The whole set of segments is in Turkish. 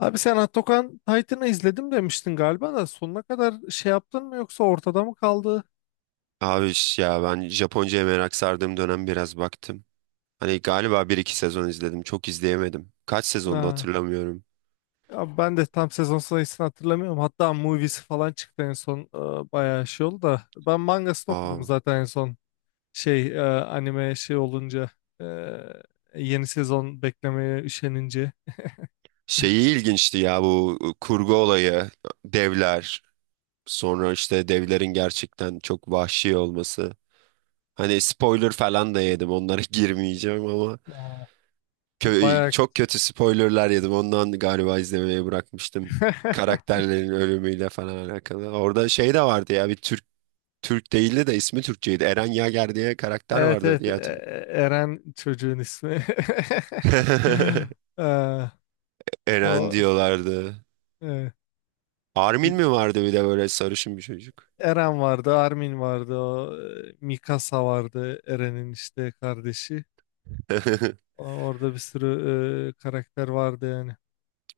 Abi sen Atakan Titan'ı izledim demiştin galiba da sonuna kadar yaptın mı yoksa ortada mı kaldı? Abi ya ben Japonca'ya merak sardığım dönem biraz baktım. Hani galiba bir iki sezon izledim. Çok izleyemedim. Kaç sezonda Ha. hatırlamıyorum. Ya ben de tam sezon sayısını hatırlamıyorum. Hatta moviesi falan çıktı en son. Bayağı oldu da. Ben mangasını okudum Aa, zaten en son. Anime olunca e, yeni sezon beklemeye üşenince. şeyi ilginçti ya bu kurgu olayı. Devler. Sonra işte devlerin gerçekten çok vahşi olması. Hani spoiler falan da yedim. Onlara girmeyeceğim ama Aa. Bayağı çok kötü spoilerlar yedim. Ondan galiba izlemeyi bırakmıştım. Karakterlerin ölümüyle falan alakalı. Orada şey de vardı ya bir Türk değildi de ismi Türkçeydi. Eren Yager diye karakter Evet vardı evet diye hatırlıyorum. Eren çocuğun ismi. Ee, Eren o diyorlardı. e, Armin il- mi vardı bir de böyle sarışın bir çocuk? Eren vardı, Armin vardı, Mikasa vardı, Eren'in işte kardeşi. Orada bir sürü karakter vardı yani.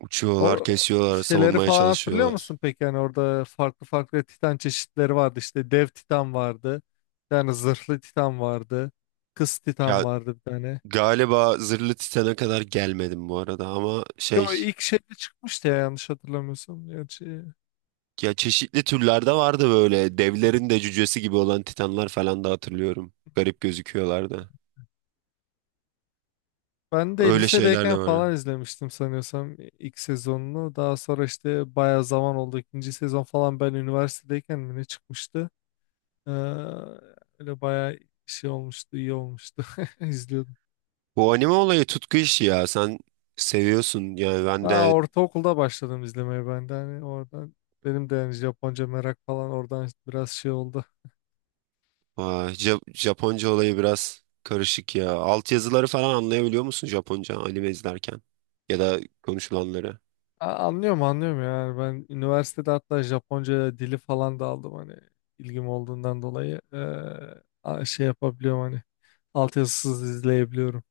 Uçuyorlar, O kesiyorlar, şeyleri savunmaya falan hatırlıyor çalışıyorlar. musun peki? Yani orada farklı farklı Titan çeşitleri vardı. İşte dev Titan vardı. Yani zırhlı Titan vardı. Kız Titan Ya vardı bir tane. galiba Zırhlı Titan'a kadar gelmedim bu arada ama şey, Yo ilk şeyde çıkmıştı ya yanlış hatırlamıyorsam. Gerçi ya çeşitli türlerde vardı böyle devlerin de cücesi gibi olan titanlar falan da hatırlıyorum. Garip gözüküyorlardı. ben de Öyle şeyler lisedeyken de var. falan izlemiştim sanıyorsam ilk sezonunu. Daha sonra işte bayağı zaman oldu. İkinci sezon falan ben üniversitedeyken mi ne çıkmıştı? Ee, öyle bayağı olmuştu, iyi olmuştu. İzliyordum. Bu anime olayı tutku işi ya. Sen seviyorsun yani ben Ha, de. ortaokulda başladım izlemeye ben de. Hani oradan benim de yani Japonca merak falan oradan biraz oldu. Vay, Japonca olayı biraz karışık ya. Altyazıları falan anlayabiliyor musun Japonca anime izlerken? Ya da konuşulanları. Anlıyorum anlıyorum yani ben üniversitede hatta Japonca dili falan da aldım hani ilgim olduğundan dolayı yapabiliyorum hani altyazısız izleyebiliyorum.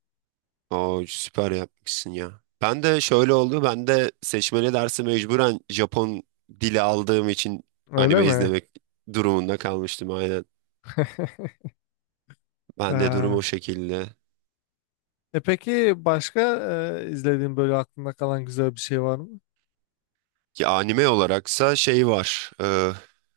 Oo, süper yapmışsın ya. Ben de şöyle oldu. Ben de seçmeli dersi mecburen Japon dili aldığım için Öyle anime mi? izlemek durumunda kalmıştım aynen. Ben de durum o Ha. şekilde. E peki başka izlediğin böyle aklında kalan güzel bir şey var mı? Ki anime olaraksa şey var.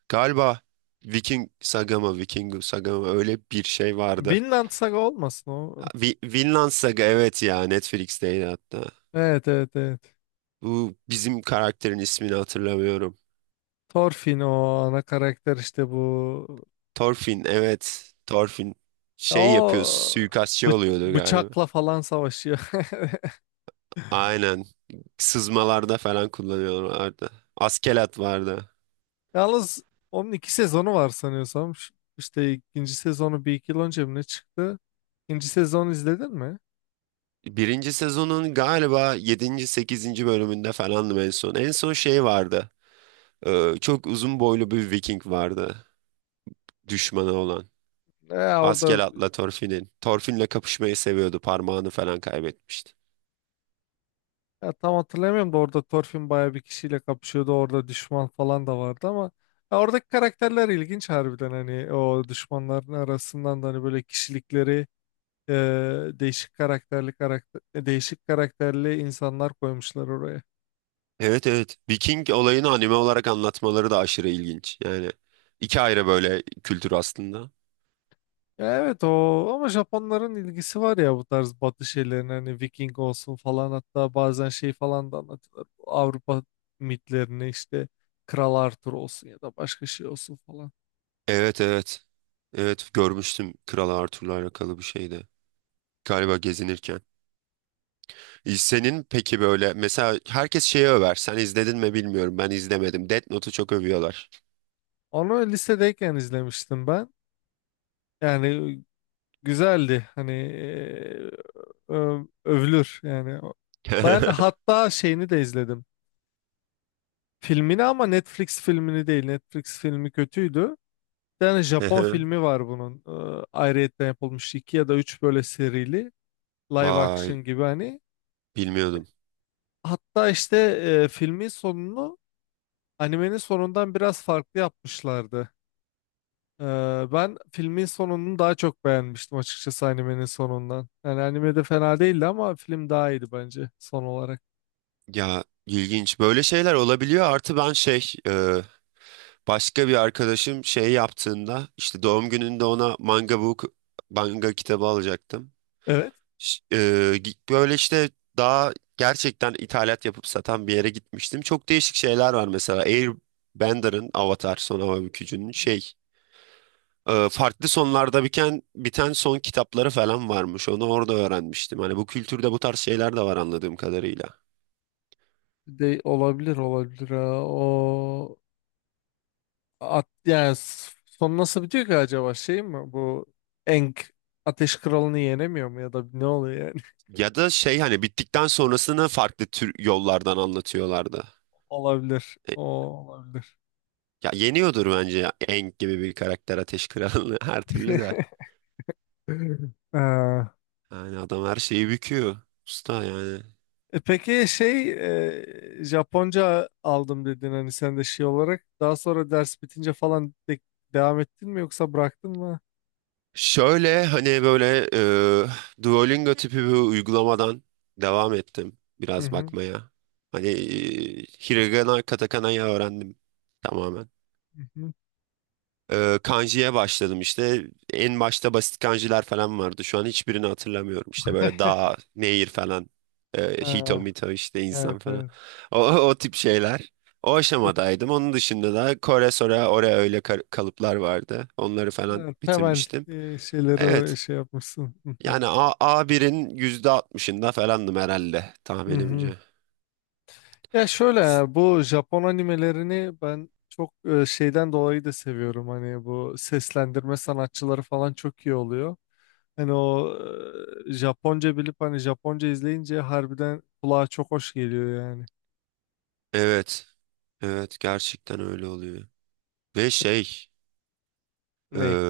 Galiba Viking Sagama, Vikingu Sagama öyle bir şey vardı. Vinland Saga olmasın o. Vinland Saga, evet, ya Netflix'teydi hatta. Evet evet evet. Bu bizim karakterin ismini hatırlamıyorum. Thorfinn o ana karakter işte bu. Thorfinn, evet, Thorfinn şey yapıyor, O suikastçı bı- oluyordu galiba. bıçakla falan savaşıyor. Aynen, sızmalarda falan kullanıyorlardı. Askelat vardı. Yalnız onun iki sezonu var sanıyorsam. İşte ikinci sezonu bir iki yıl önce mi ne çıktı? İkinci sezonu izledin mi? Birinci sezonun galiba yedinci sekizinci bölümünde falandım en son. En son şey vardı. Çok uzun boylu bir Viking vardı, düşmanı olan. Orada Askelat'la Torfin'in. Torfin'le kapışmayı seviyordu. Parmağını falan kaybetmişti. ya tam hatırlamıyorum da orada Thorfinn bayağı bir kişiyle kapışıyordu. Orada düşman falan da vardı ama ya oradaki karakterler ilginç harbiden hani o düşmanların arasından da hani böyle kişilikleri e, değişik karakterli insanlar koymuşlar oraya. Evet, evet. Viking olayını anime olarak anlatmaları da aşırı ilginç. Yani iki ayrı böyle kültür aslında. Evet o ama Japonların ilgisi var ya bu tarz batı şeylerine hani Viking olsun falan hatta bazen şey falan da anlatıyorlar. Bu Avrupa mitlerini işte Kral Arthur olsun ya da başka şey olsun falan. Evet, evet. Evet, görmüştüm, Kral Arthur'la alakalı bir şeydi. Galiba gezinirken. E, senin peki böyle mesela herkes şeyi över. Sen izledin mi bilmiyorum. Ben izlemedim. Death Note'u çok övüyorlar. Onu lisedeyken izlemiştim ben. Yani güzeldi hani övülür yani. Ben hatta şeyini de izledim. Filmini ama Netflix filmini değil. Netflix filmi kötüydü. Bir tane Japon Ehe. filmi var bunun. Ayrıyetten yapılmış iki ya da üç böyle serili. Live Vay, action gibi hani. bilmiyordum. Hatta işte filmin sonunu animenin sonundan biraz farklı yapmışlardı. Ee, ben filmin sonunu daha çok beğenmiştim açıkçası animenin sonundan. Yani animede fena değildi ama film daha iyiydi bence son olarak. Ya ilginç böyle şeyler olabiliyor. Artı ben şey, başka bir arkadaşım şey yaptığında işte doğum gününde ona manga manga kitabı alacaktım. Evet. Ş- e, Böyle işte daha gerçekten ithalat yapıp satan bir yere gitmiştim. Çok değişik şeyler var mesela. Airbender'ın Avatar Son Hava Bükücü'nün şey, farklı sonlarda biten son kitapları falan varmış. Onu orada öğrenmiştim. Hani bu kültürde bu tarz şeyler de var anladığım kadarıyla. De olabilir olabilir. Ha. Yani son nasıl bitiyor ki acaba şey mi bu Eng Ateş Kralı'nı yenemiyor mu ya da ne oluyor yani? Ya da şey, hani bittikten sonrasını farklı tür yollardan anlatıyorlardı. Olabilir. E, O olabilir. Ya yeniyordur bence ya. Aang gibi bir karakter Ateş Kralı'nı her türlü de. Ee, Yani adam her şeyi büküyor. Usta yani. e peki Japonca aldım dedin hani sen de şey olarak daha sonra ders bitince falan devam ettin mi yoksa bıraktın mı? Şöyle hani böyle, Duolingo tipi bir uygulamadan devam ettim Hı biraz hı. bakmaya. Hani, Hiragana, Katakana'yı öğrendim tamamen. Hı hı. E, kanji'ye başladım işte. En başta basit kanjiler falan vardı. Şu an hiçbirini hatırlamıyorum. İşte böyle dağ, nehir falan. E, Ee, hito mito işte insan evet, falan. evet. O tip şeyler. O aşamadaydım. Onun dışında da Kore, Sora, Ore öyle kalıplar vardı. Onları falan Ya, temel bitirmiştim. Şeyleri Evet. Yapmışsın. Hı hı. Yani A, A1'in %60'ında falandım herhalde Hı hı. tahminimce. Ya şöyle S- ya, bu Japon animelerini ben çok şeyden dolayı da seviyorum. Hani bu seslendirme sanatçıları falan çok iyi oluyor. Hani Japonca bilip hani Japonca izleyince harbiden kulağa çok hoş geliyor yani. Evet, evet, gerçekten öyle oluyor. Ve şey, e, Ney?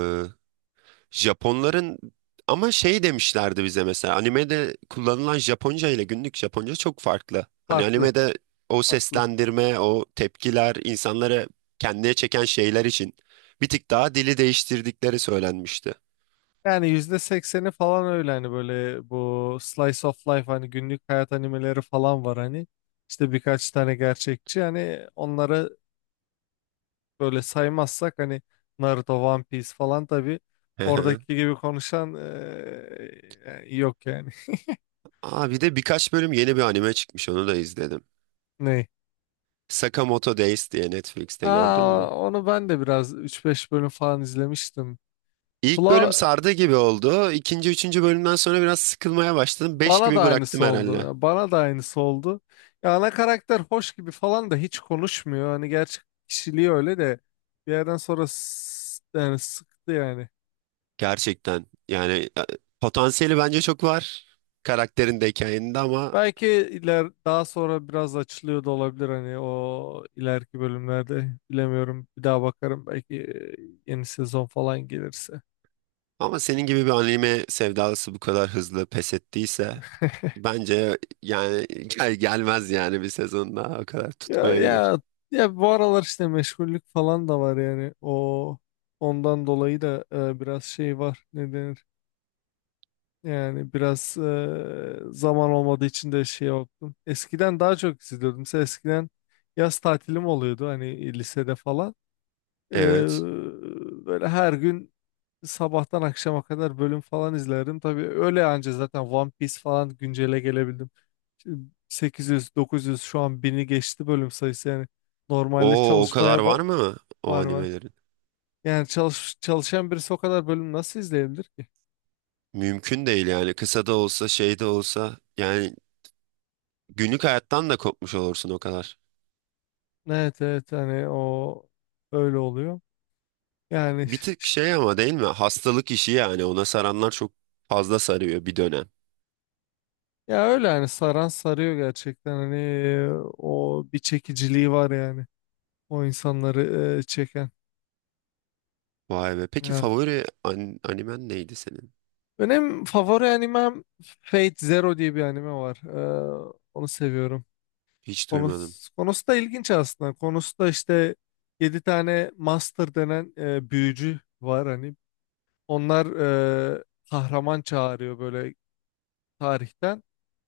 Japonların, ama şey demişlerdi bize mesela animede kullanılan Japonca ile günlük Japonca çok farklı. Hani Farklı. animede o Farklı. seslendirme, o tepkiler insanları kendine çeken şeyler için bir tık daha dili değiştirdikleri söylenmişti. Yani yüzde sekseni falan öyle hani böyle bu slice of life hani günlük hayat animeleri falan var hani. İşte birkaç tane gerçekçi hani onlara böyle saymazsak hani Naruto, One Piece falan tabii Hı hı. oradaki gibi konuşan yani yok yani. Aa, bir de birkaç bölüm yeni bir anime çıkmış, onu da izledim. Ne? Sakamoto Days diye, Netflix'te gördün Aa, mü? onu ben de biraz üç beş bölüm falan izlemiştim. İlk bölüm Bla, sardı gibi oldu. İkinci, üçüncü bölümden sonra biraz sıkılmaya başladım. Beş bana da gibi bıraktım aynısı oldu. herhalde. Ya bana da aynısı oldu. Ya ana karakter hoş gibi falan da hiç konuşmuyor. Hani gerçek kişiliği öyle de bir yerden sonra yani sıktı yani. Gerçekten yani, e, potansiyeli bence çok var. Karakterin de hikayenin de ama, Belki iler daha sonra biraz açılıyor da olabilir hani o ileriki bölümlerde bilemiyorum. Bir daha bakarım belki yeni sezon falan gelirse. ama senin gibi bir anime sevdalısı bu kadar hızlı pes ettiyse, bence yani gel gelmez yani bir sezon daha o kadar Ya tutmayabilir. ya ya bu aralar işte meşgullük falan da var yani o ondan dolayı da biraz şey var, ne denir? Yani biraz zaman olmadığı için de şey yaptım. Eskiden daha çok izliyordum. Mesela eskiden yaz tatilim oluyordu hani lisede falan. E, Evet. böyle her gün sabahtan akşama kadar bölüm falan izlerdim. Tabii öyle anca zaten One Piece falan güncele gelebildim. Şimdi 800, 900 şu an bini geçti bölüm sayısı yani. Normalde O o kadar var mı o var var. animelerin? Yani çalışan birisi o kadar bölüm nasıl izleyebilir ki? Mümkün değil yani, kısa da olsa şey de olsa yani günlük hayattan da kopmuş olursun o kadar. Evet evet hani o öyle oluyor. Yani Bir tık işte- şey ama değil mi? Hastalık işi yani, ona saranlar çok fazla sarıyor bir dönem. ya öyle hani saran sarıyor gerçekten hani o bir çekiciliği var yani. O insanları çeken. Vay be. Peki favori animen neydi senin? Benim favori animem Fate Zero diye bir anime var. Onu seviyorum. Hiç duymadım. Konusu da ilginç aslında. Konusu da işte 7 tane master denen büyücü var hani. Onlar e, kahraman çağırıyor böyle tarihten.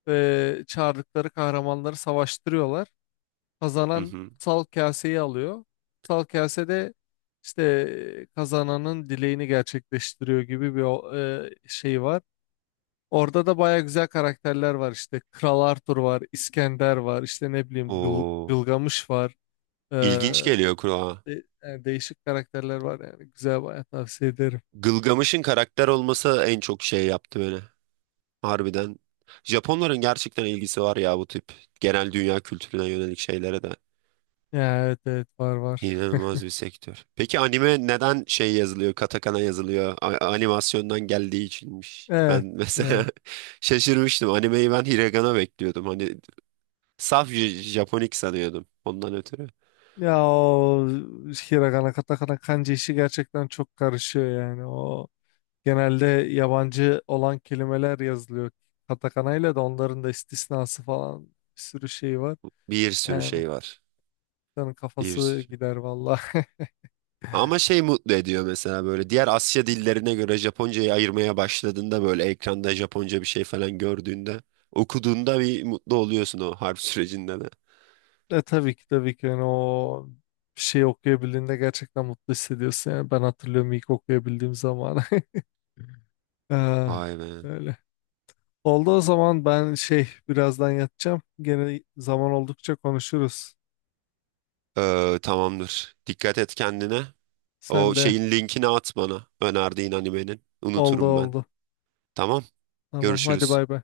Ve çağırdıkları kahramanları savaştırıyorlar. Hı Kazanan hı. kutsal kaseyi alıyor. Kutsal kasede işte kazananın dileğini gerçekleştiriyor gibi bir şey var. Orada da baya güzel karakterler var işte. Kral Arthur var, İskender var, işte ne bileyim O Gılgamış var. Ee, ilginç geliyor kulağa. Yani değişik karakterler var yani. Güzel baya tavsiye ederim. Gılgamış'ın karakter olması en çok şey yaptı beni. Harbiden. Japonların gerçekten ilgisi var ya bu tip genel dünya kültürüne yönelik şeylere de. Ya, evet evet var var. İnanılmaz bir sektör. Peki anime neden şey yazılıyor, katakana yazılıyor? Animasyondan geldiği içinmiş. Ben Evet. mesela Evet. şaşırmıştım. Animeyi ben hiragana bekliyordum. Hani saf Japonik sanıyordum. Ondan ötürü. Ya o Hiragana, Katakana, Kanji işi gerçekten çok karışıyor yani. O genelde yabancı olan kelimeler yazılıyor. Katakana ile de onların da istisnası falan bir sürü şey var. Bir sürü Yani şey var. insanın Bir kafası sürü. gider vallahi. Ama şey mutlu ediyor mesela, böyle diğer Asya dillerine göre Japoncayı ayırmaya başladığında, böyle ekranda Japonca bir şey falan gördüğünde, okuduğunda bir mutlu oluyorsun o harf sürecinde de. Tabii ki tabii ki yani o bir şey okuyabildiğinde gerçekten mutlu hissediyorsun. Yani ben hatırlıyorum ilk okuyabildiğim zaman. Ah, Vay be. öyle. Oldu o zaman ben şey birazdan yatacağım. Gene zaman oldukça konuşuruz. Tamamdır. Dikkat et kendine. O Sen de şeyin linkini at bana, önerdiğin animenin. oldu Unuturum ben. oldu. Tamam. Tamam hadi Görüşürüz. bay bay.